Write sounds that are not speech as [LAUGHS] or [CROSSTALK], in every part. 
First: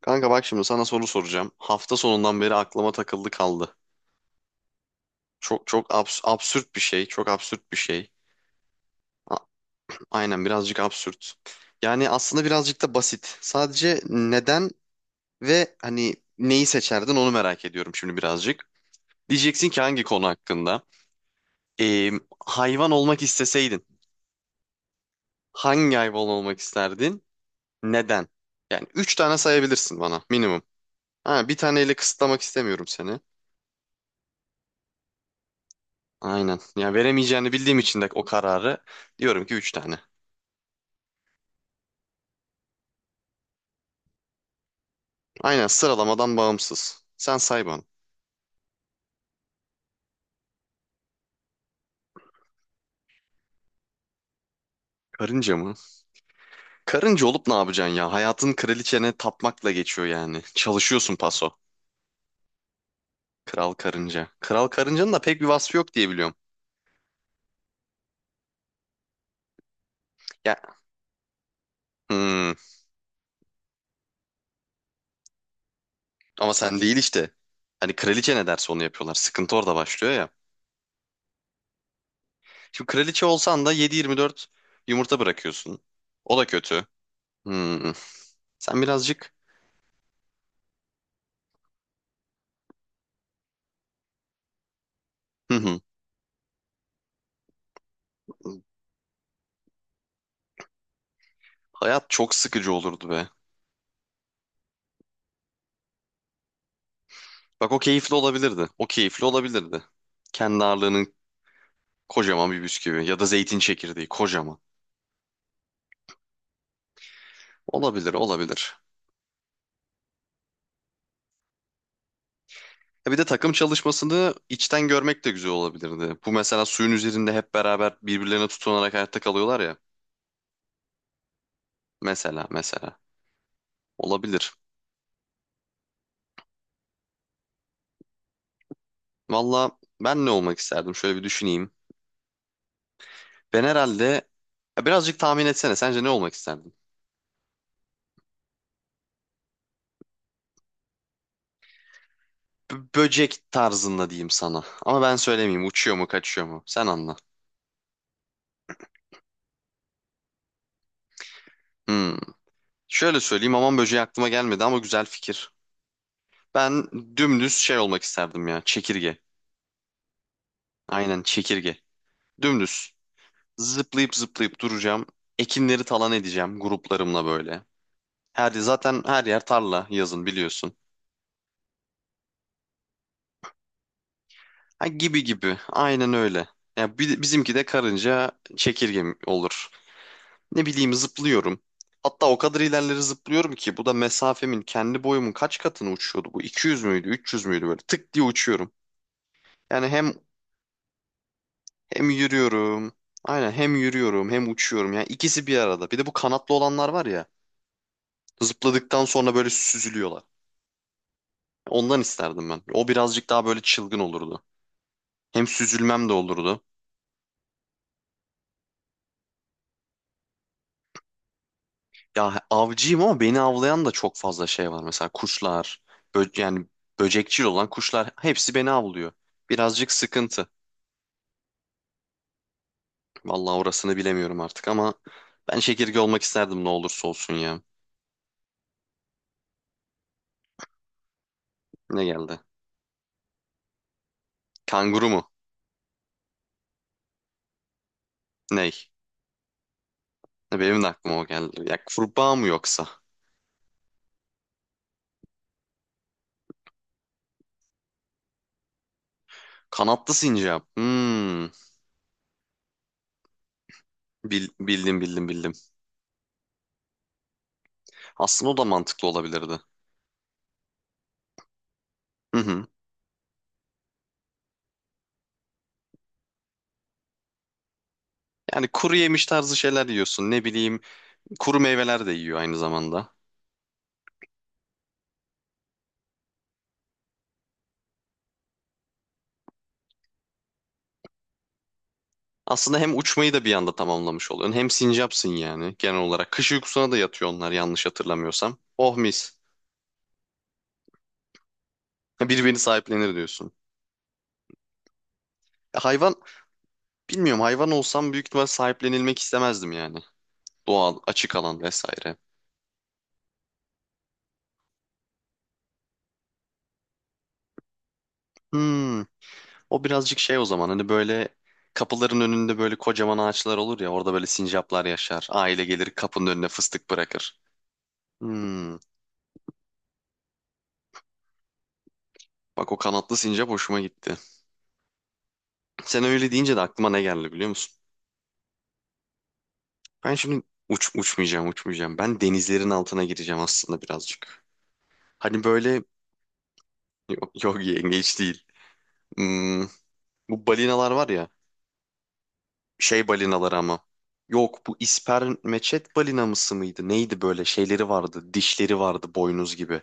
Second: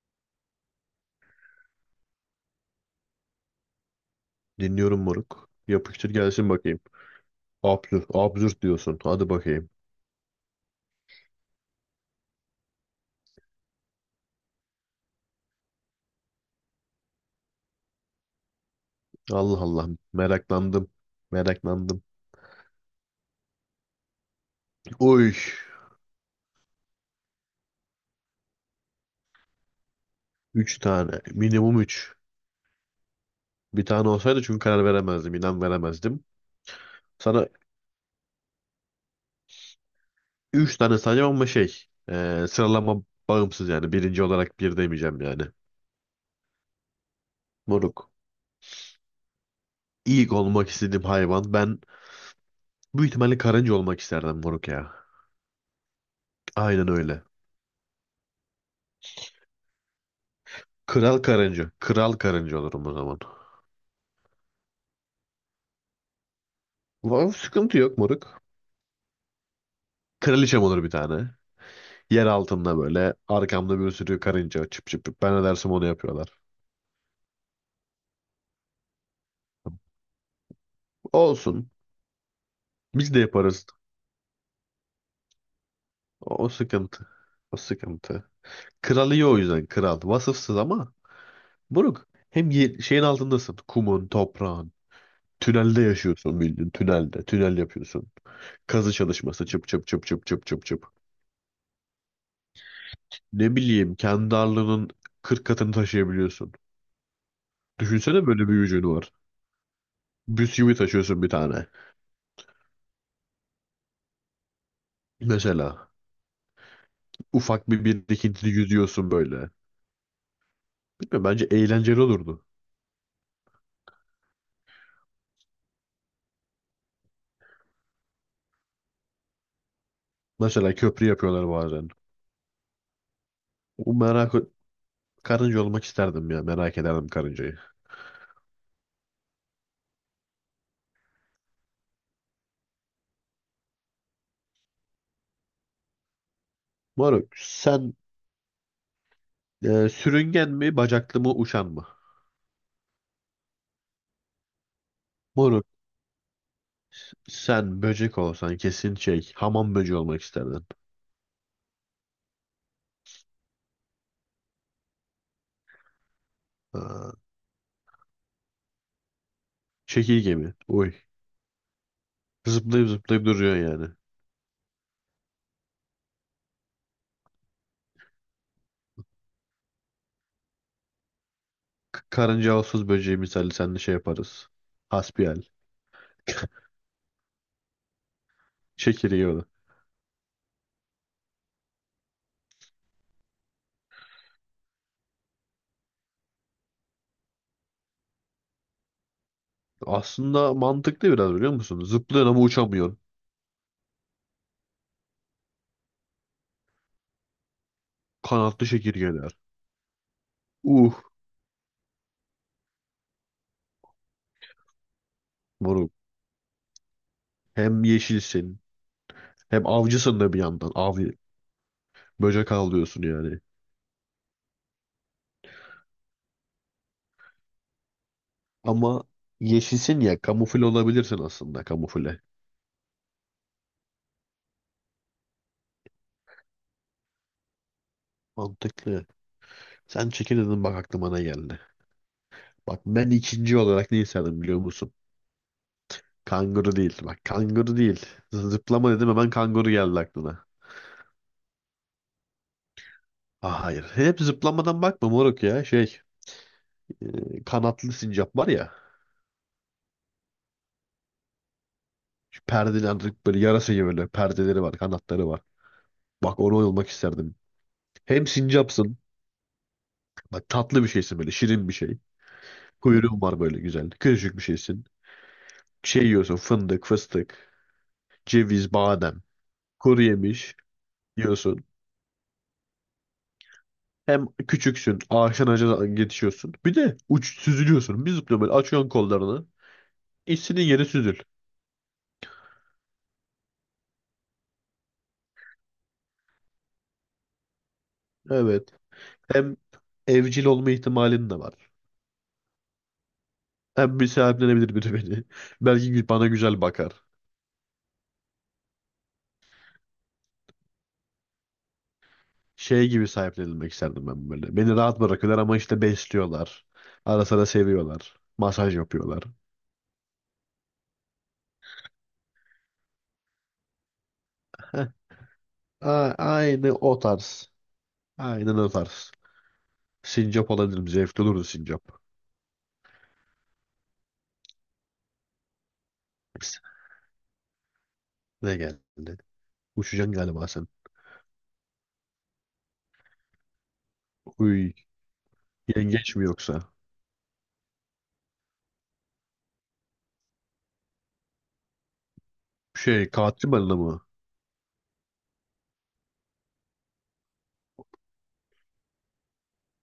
Kanka bak şimdi sana soru soracağım. Hafta sonundan beri aklıma takıldı kaldı. Dinliyorum moruk. Çok çok Yapıştır gelsin absürt bir bakayım. şey. Çok absürt bir Absürt, şey. absürt diyorsun. Hadi A- bakayım. Aynen birazcık absürt. Yani aslında birazcık da basit. Sadece neden ve hani neyi seçerdin onu merak ediyorum şimdi birazcık. Allah Diyeceksin ki Allah. hangi konu hakkında? Meraklandım. Meraklandım. Ee, Hayvan olmak isteseydin Oy. hangi hayvan olmak isterdin? Neden? Yani üç tane sayabilirsin bana minimum. Üç tane. Ha, bir Minimum taneyle üç. kısıtlamak istemiyorum seni. Bir tane olsaydı çünkü karar veremezdim. İnan veremezdim. Aynen. Ya Sana veremeyeceğini bildiğim için de o kararı diyorum ki 3 tane. üç tane sayacağım ama şey. Sıralama bağımsız yani. Birinci olarak bir demeyeceğim yani. Aynen sıralamadan bağımsız. Sen say bana. Moruk. İlk olmak istediğim hayvan. Ben büyük ihtimalle karınca olmak isterdim moruk ya. Karınca mı? Aynen öyle. Karınca olup ne yapacaksın ya? Hayatın kraliçene tapmakla geçiyor yani. Çalışıyorsun Kral paso. karınca. Kral karınca olurum o zaman. Kral karınca. Kral karıncanın da pek bir vasfı yok diye biliyorum. Vav, sıkıntı yok moruk. Ya Kraliçem olur bir tane. Yer hmm, altında böyle arkamda bir sürü karınca çıp çıp çıp. Ben ne dersem onu yapıyorlar. ama sen değil işte. Hani kraliçe ne derse onu yapıyorlar. Sıkıntı orada başlıyor ya. Olsun. Şimdi Biz de kraliçe olsan yaparız. da 7/24 yumurta bırakıyorsun. O O, da o kötü. sıkıntı. O Hmm. sıkıntı. Sen Kral iyi birazcık. o yüzden kral. Vasıfsız ama buruk. Hem şeyin altındasın. Kumun, toprağın. Hı hı. Tünelde yaşıyorsun bildiğin. Tünelde. Tünel yapıyorsun. Kazı çalışması çıp çıp çıp çıp çıp çıp çıp. Hayat çok sıkıcı olurdu be. Ne bileyim kendi ağırlığının 40 katını taşıyabiliyorsun. Bak o keyifli Düşünsene böyle bir olabilirdi. gücün O var. keyifli olabilirdi. Kendi Bisküvi ağırlığının taşıyorsun bir tane. kocaman bir bisküvi ya da zeytin çekirdeği kocaman. Mesela, ufak bir Olabilir, birikintili olabilir. yüzüyorsun böyle. Bilmiyorum bence eğlenceli olurdu. Ya bir de takım çalışmasını içten görmek de güzel olabilirdi. Bu mesela suyun üzerinde hep beraber birbirlerine tutunarak hayatta kalıyorlar ya. Mesela köprü yapıyorlar bazen. Mesela, mesela. O merak Olabilir. karınca olmak isterdim ya. Merak ederdim karıncayı. Valla ben ne olmak isterdim? Şöyle bir düşüneyim. Ben herhalde. Ya birazcık tahmin etsene. Sence ne olmak isterdin? Moruk sen sürüngen mi bacaklı mı uçan mı? Böcek tarzında diyeyim sana. Ama ben söylemeyeyim. Moruk Uçuyor mu, kaçıyor mu? Sen anla. sen böcek olsan kesin şey hamam böceği olmak isterdin. Hmm. Şöyle söyleyeyim aman böceği aklıma gelmedi ama güzel fikir. Ben Ha, dümdüz şey olmak isterdim ya çekirge. çekirge mi? Uy. Aynen çekirge. Zıplayıp Dümdüz. zıplayıp duruyor yani. Zıplayıp zıplayıp duracağım. Ekinleri talan edeceğim gruplarımla böyle. Her zaten her yer tarla yazın biliyorsun. Karınca olsuz böceği misali seninle şey yaparız. Ha, gibi Hasbihal. gibi. Aynen öyle. Ya bizimki de karınca çekirge Çekirge o da. olur. Ne bileyim zıplıyorum. Hatta o kadar ilerleri zıplıyorum ki bu da mesafemin kendi boyumun kaç katını uçuyordu bu? 200 müydü, 300 müydü böyle tık diye uçuyorum. Yani hem. Aslında mantıklı biraz biliyor musun? Hem Zıplıyorsun ama yürüyorum. uçamıyorsun. Aynen hem yürüyorum hem uçuyorum. Yani ikisi bir arada. Bir de bu kanatlı olanlar var ya. Kanatlı Zıpladıktan çekirgeler. sonra böyle süzülüyorlar. Uh Ondan isterdim ben. O birazcık daha böyle çılgın olurdu. Hem moruk. süzülmem de olurdu. Hem yeşilsin hem avcısın da bir yandan. Av Ya böcek avcıyım avlıyorsun ama beni yani. avlayan da çok fazla şey var. Mesela kuşlar, yani böcekçil olan kuşlar hepsi beni Ama avlıyor. Birazcık yeşilsin ya sıkıntı. kamufle olabilirsin aslında kamufle. Vallahi orasını bilemiyorum artık ama ben çekirge olmak isterdim ne olursa olsun ya. Mantıklı. Sen çekirdin bak aklıma ne geldi. Ne geldi? Bak ben ikinci olarak ne isterdim biliyor musun? Kanguru mu? Kanguru değil. Bak kanguru değil. Ney? Zıplama dedim hemen kanguru geldi aklına. Ya benim de aklıma o geldi. Ya kurbağa mı yoksa? Ah, hayır. Hep zıplamadan bakma moruk ya. Şey kanatlı sincap var ya. Kanatlı sincap. Hmm. Şu perdeleri böyle yarasa gibi böyle perdeleri var Bildim bildim kanatları var. bildim. Bak onu olmak isterdim. Hem Aslında o da sincapsın. mantıklı olabilirdi. Bak tatlı bir şeysin böyle. Şirin bir şey. Hı hı. Kuyruğun var böyle güzel. Küçücük bir şeysin. Şey yiyorsun. Fındık, fıstık, Yani ceviz, kuru badem. yemiş tarzı şeyler Kuru yiyorsun. Ne yemiş bileyim kuru yiyorsun. meyveler de yiyor aynı zamanda. Hem küçüksün. Ağaçtan ağaca yetişiyorsun. Bir de uç süzülüyorsun. Bir zıplıyorsun böyle. Açıyorsun kollarını. İstediğin yere süzül. Aslında hem uçmayı da bir anda tamamlamış oluyorsun. Hem sincapsın yani genel olarak. Kış uykusuna da yatıyor onlar yanlış hatırlamıyorsam. Evet. Oh mis. Hem evcil olma ihtimalin de var. Birbirini sahiplenir diyorsun. Hem bir sahiplenebilir biri beni. [LAUGHS] Ya Belki hayvan bana güzel bakar. bilmiyorum hayvan olsam büyük ihtimal sahiplenilmek istemezdim yani. Doğal, açık alan vesaire. Şey gibi sahiplenilmek isterdim ben böyle. Beni rahat bırakıyorlar ama işte besliyorlar. Ara sıra seviyorlar. Masaj Hmm. yapıyorlar. O birazcık şey o zaman hani böyle kapıların önünde böyle kocaman ağaçlar olur ya orada böyle sincaplar Heh. yaşar. Aile gelir A- kapının önüne aynı fıstık o bırakır. tarz. Aynen o Hmm, tarz. Sincap olabilirim. Zevkli olurdu sincap. bak o kanatlı sincap hoşuma gitti. Sen öyle deyince de aklıma ne geldi biliyor musun? Ne geldi? Uçacaksın Ben şimdi galiba sen. Uçmayacağım uçmayacağım. Ben denizlerin altına gireceğim aslında birazcık. Uy, Hani böyle yengeç mi yoksa? yok, yok yengeç değil. Hmm, bu balinalar var ya şey Şey, katil balinaları balina ama. mı? Yok bu ispermeçet balinamısı mıydı? Neydi böyle şeyleri vardı dişleri vardı boynuz gibi.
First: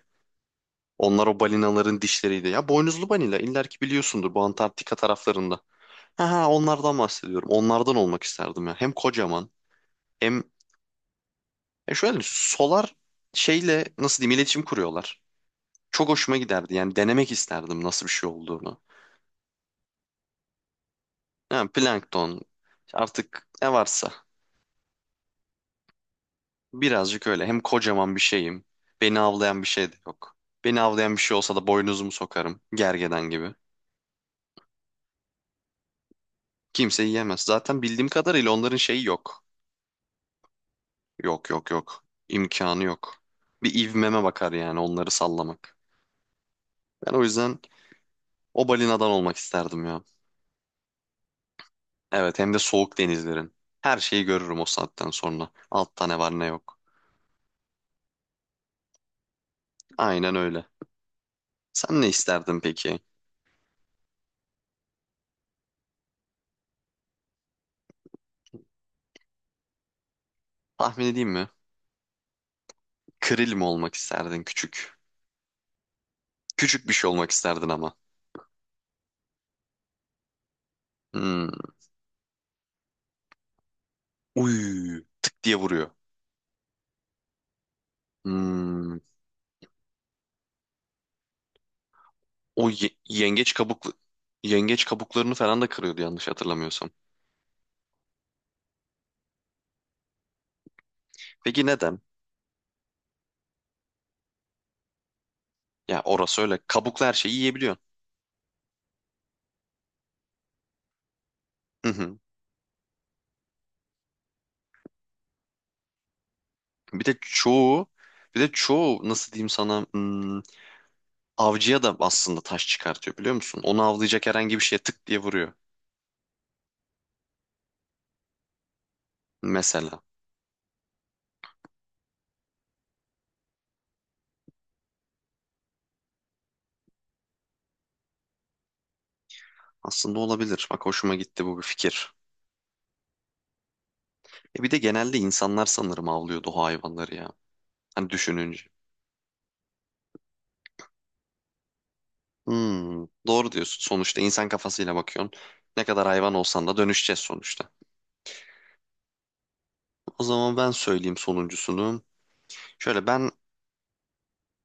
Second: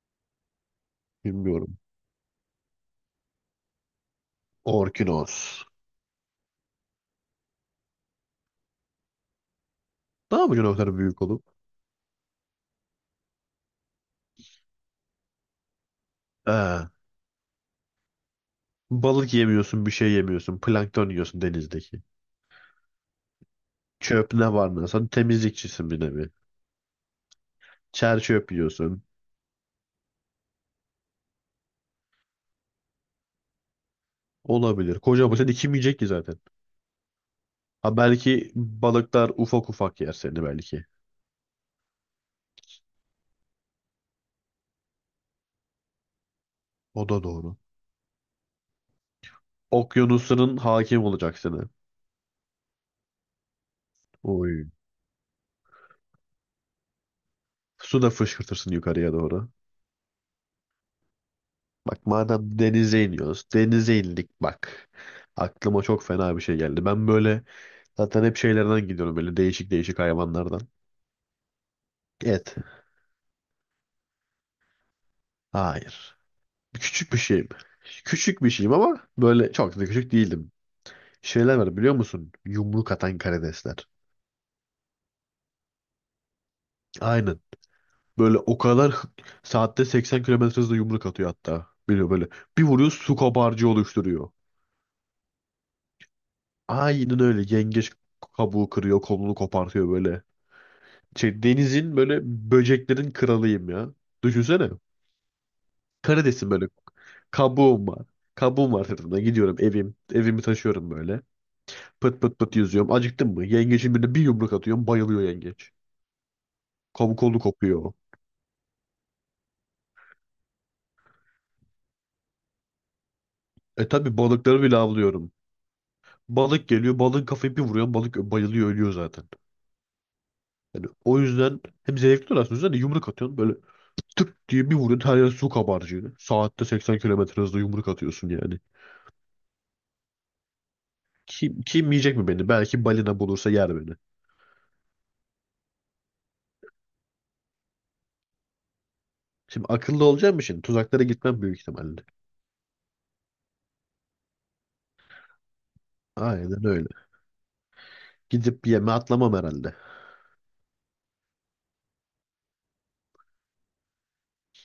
Onlar o Bilmiyorum. balinaların dişleriydi. Ya boynuzlu balina iller ki biliyorsundur bu Antarktika taraflarında. Orkinos. Ha ha onlardan bahsediyorum. Onlardan olmak isterdim ya. Hem kocaman Ne hem yapacaksın o kadar büyük olup? Şöyle solar şeyle nasıl diyeyim iletişim kuruyorlar. Çok hoşuma giderdi. Ee, Yani denemek isterdim nasıl bir şey olduğunu. Balık yemiyorsun, bir şey yemiyorsun. Plankton yiyorsun Yani denizdeki. plankton işte artık ne varsa Çöp ne var ne? Sen temizlikçisin bir nevi. birazcık öyle. Hem kocaman Çer bir çöp şeyim. yiyorsun. Beni avlayan bir şey de yok. Beni avlayan bir şey olsa da boynuzumu sokarım. Gergedan gibi. Olabilir. Kocaman sen kim yiyecek ki zaten? Kimse yiyemez. Zaten Ha bildiğim kadarıyla belki onların şeyi balıklar yok. ufak ufak yer seni belki. Yok yok yok. İmkanı yok. Bir ivmeme bakar yani onları sallamak. O Ben o da doğru. yüzden o balinadan olmak isterdim ya. Okyanusların hakim olacak seni. Evet hem de soğuk denizlerin. Her şeyi görürüm o Oy. saatten sonra. Altta ne var ne yok. Su da fışkırtırsın yukarıya doğru. Aynen öyle. Sen ne Bak isterdin madem peki? denize iniyoruz. Denize indik bak. Aklıma çok fena bir şey geldi. Ben böyle zaten hep şeylerden gidiyorum böyle değişik değişik hayvanlardan. Tahmin edeyim mi? Et. Kril mi olmak isterdin küçük? Hayır. Küçük bir şey Küçük bir olmak şeyim. isterdin ama. Küçük bir şeyim ama böyle çok da küçük değildim. Hmm. Şeyler var biliyor musun? Yumruk atan karidesler. Uy, tık diye vuruyor. Aynen. Böyle o kadar Hmm. Saatte 80 kilometre hızla yumruk atıyor hatta. Biliyor böyle. Bir O vuruyor su yengeç kabarcığı kabuklu oluşturuyor. yengeç kabuklarını falan da kırıyordu yanlış hatırlamıyorsam. Aynen öyle. Yengeç kabuğu kırıyor, kolunu kopartıyor böyle. Şey, Peki denizin neden? böyle böceklerin kralıyım ya. Düşünsene. Ya orası Karidesin öyle. böyle. Kabuklu her şeyi yiyebiliyorsun. Kabuğum var. Kabuğum var sırtımda. Gidiyorum evim. Evimi taşıyorum böyle. Hı hı. Pıt pıt pıt yüzüyorum. Acıktın mı? Yengeçin birine bir yumruk atıyorum. Bayılıyor yengeç. Bir de Kabuk kolu çoğu kopuyor. bir de çoğu nasıl diyeyim sana, avcıya da aslında taş çıkartıyor biliyor musun? Onu E tabi avlayacak herhangi balıkları bir bile şeye tık diye avlıyorum. vuruyor Balık geliyor. Balığın kafayı bir vuruyor. Balık bayılıyor ölüyor zaten. mesela. Yani o yüzden hem zevkli oluyor aslında. Hani yumruk atıyorsun böyle tık diye bir vuruyorsun. Her yer su kabarcığı. Saatte 80 kilometre hızla yumruk atıyorsun yani. Aslında olabilir. Bak hoşuma gitti bu Kim, bir kim fikir. yiyecek mi beni? Belki balina bulursa yer beni. E bir de genelde insanlar sanırım avlıyordu o hayvanları ya. Hani düşününce. Şimdi akıllı olacağım şimdi? Tuzaklara gitmem büyük ihtimalle. Doğru diyorsun. Sonuçta insan kafasıyla bakıyorsun. Ne kadar hayvan Aynen olsan da öyle. dönüşeceğiz sonuçta. Gidip yeme atlamam herhalde. O zaman ben söyleyeyim sonuncusunu. Şöyle ben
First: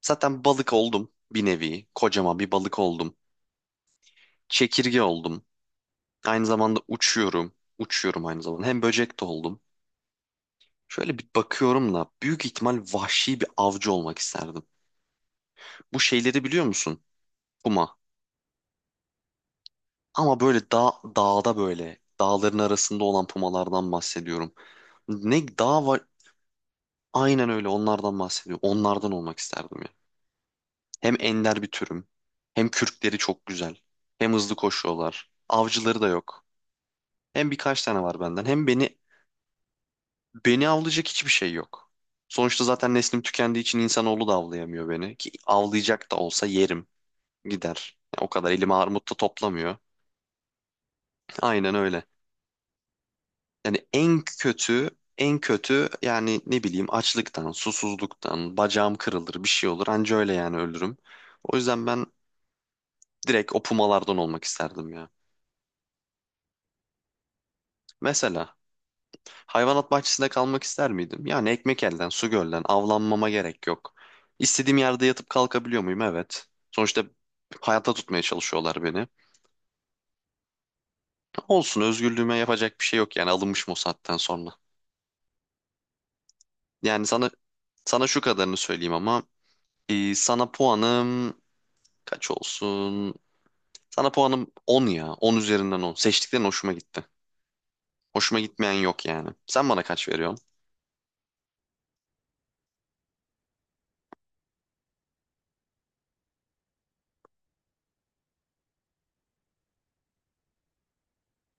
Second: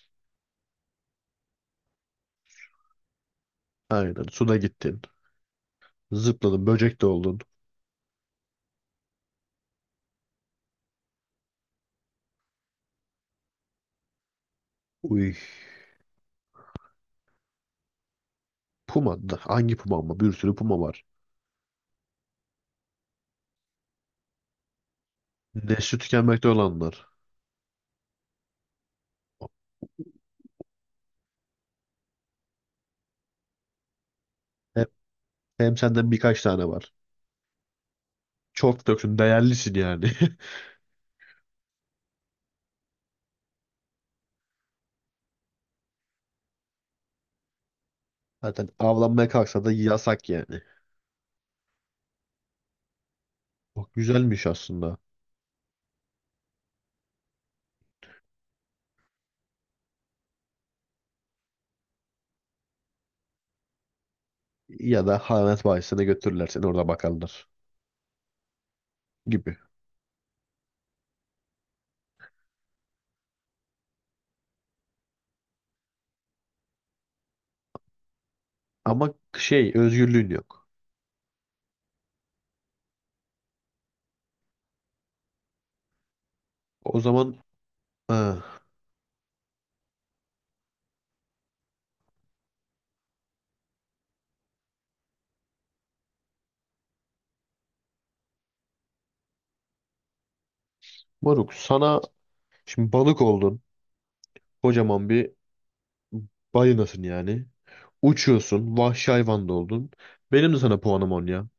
zaten balık oldum bir nevi. Kocaman bir balık oldum. Aynen. Suda Çekirge gittin. oldum. Aynı Zıpladın. zamanda Böcek de oldun. uçuyorum. Uçuyorum aynı zamanda. Hem böcek de oldum. Şöyle bir bakıyorum da büyük ihtimal vahşi bir avcı olmak isterdim. Uy. Bu şeyleri biliyor musun? Puma. Puma da. Hangi puma ama? Bir Ama sürü böyle puma dağ, var. dağda böyle dağların arasında olan pumalardan bahsediyorum. Ne dağ Nesli var? tükenmekte olanlar. Aynen öyle onlardan bahsediyorum. Onlardan olmak isterdim ya. Hem ender bir türüm. Hem kürkleri çok güzel. Hem hızlı Hep, koşuyorlar. hem Avcıları da senden birkaç yok. tane var. Hem birkaç tane var benden. Hem Çok beni. da değerlisin yani. Beni avlayacak hiçbir şey yok. Sonuçta zaten neslim tükendiği için insanoğlu da avlayamıyor beni. Ki avlayacak da olsa yerim. Gider. Ya o [LAUGHS] kadar Zaten elimi armut da avlanmaya kalksa da toplamıyor. yasak yani. Aynen öyle. Yani Çok en güzelmiş kötü, aslında. en kötü yani ne bileyim açlıktan, susuzluktan, bacağım kırılır, bir şey olur. Anca öyle yani ölürüm. O yüzden ben direkt o pumalardan olmak isterdim Ya ya. da hayvanat bahçesine götürürler seni orada bakarlar Mesela gibi. hayvanat bahçesinde kalmak ister miydim? Yani ekmek elden, su gölden, avlanmama gerek yok. İstediğim yerde yatıp kalkabiliyor muyum? Evet. Sonuçta hayatta tutmaya çalışıyorlar beni. Ama şey özgürlüğün yok. Olsun, özgürlüğüme yapacak bir şey yok yani alınmışım o saatten sonra. O Yani sana zaman sana şu kadarını ah, söyleyeyim ama sana puanım kaç olsun? Sana puanım 10 ya. 10 üzerinden 10. Seçtiklerin hoşuma gitti. Hoşuma gitmeyen yok yani. Sen bana kaç veriyorsun? moruk sana şimdi balık oldun. Kocaman bir balinasın yani. Uçuyorsun. Vahşi hayvan da oldun. Benim de sana puanım 10 ya.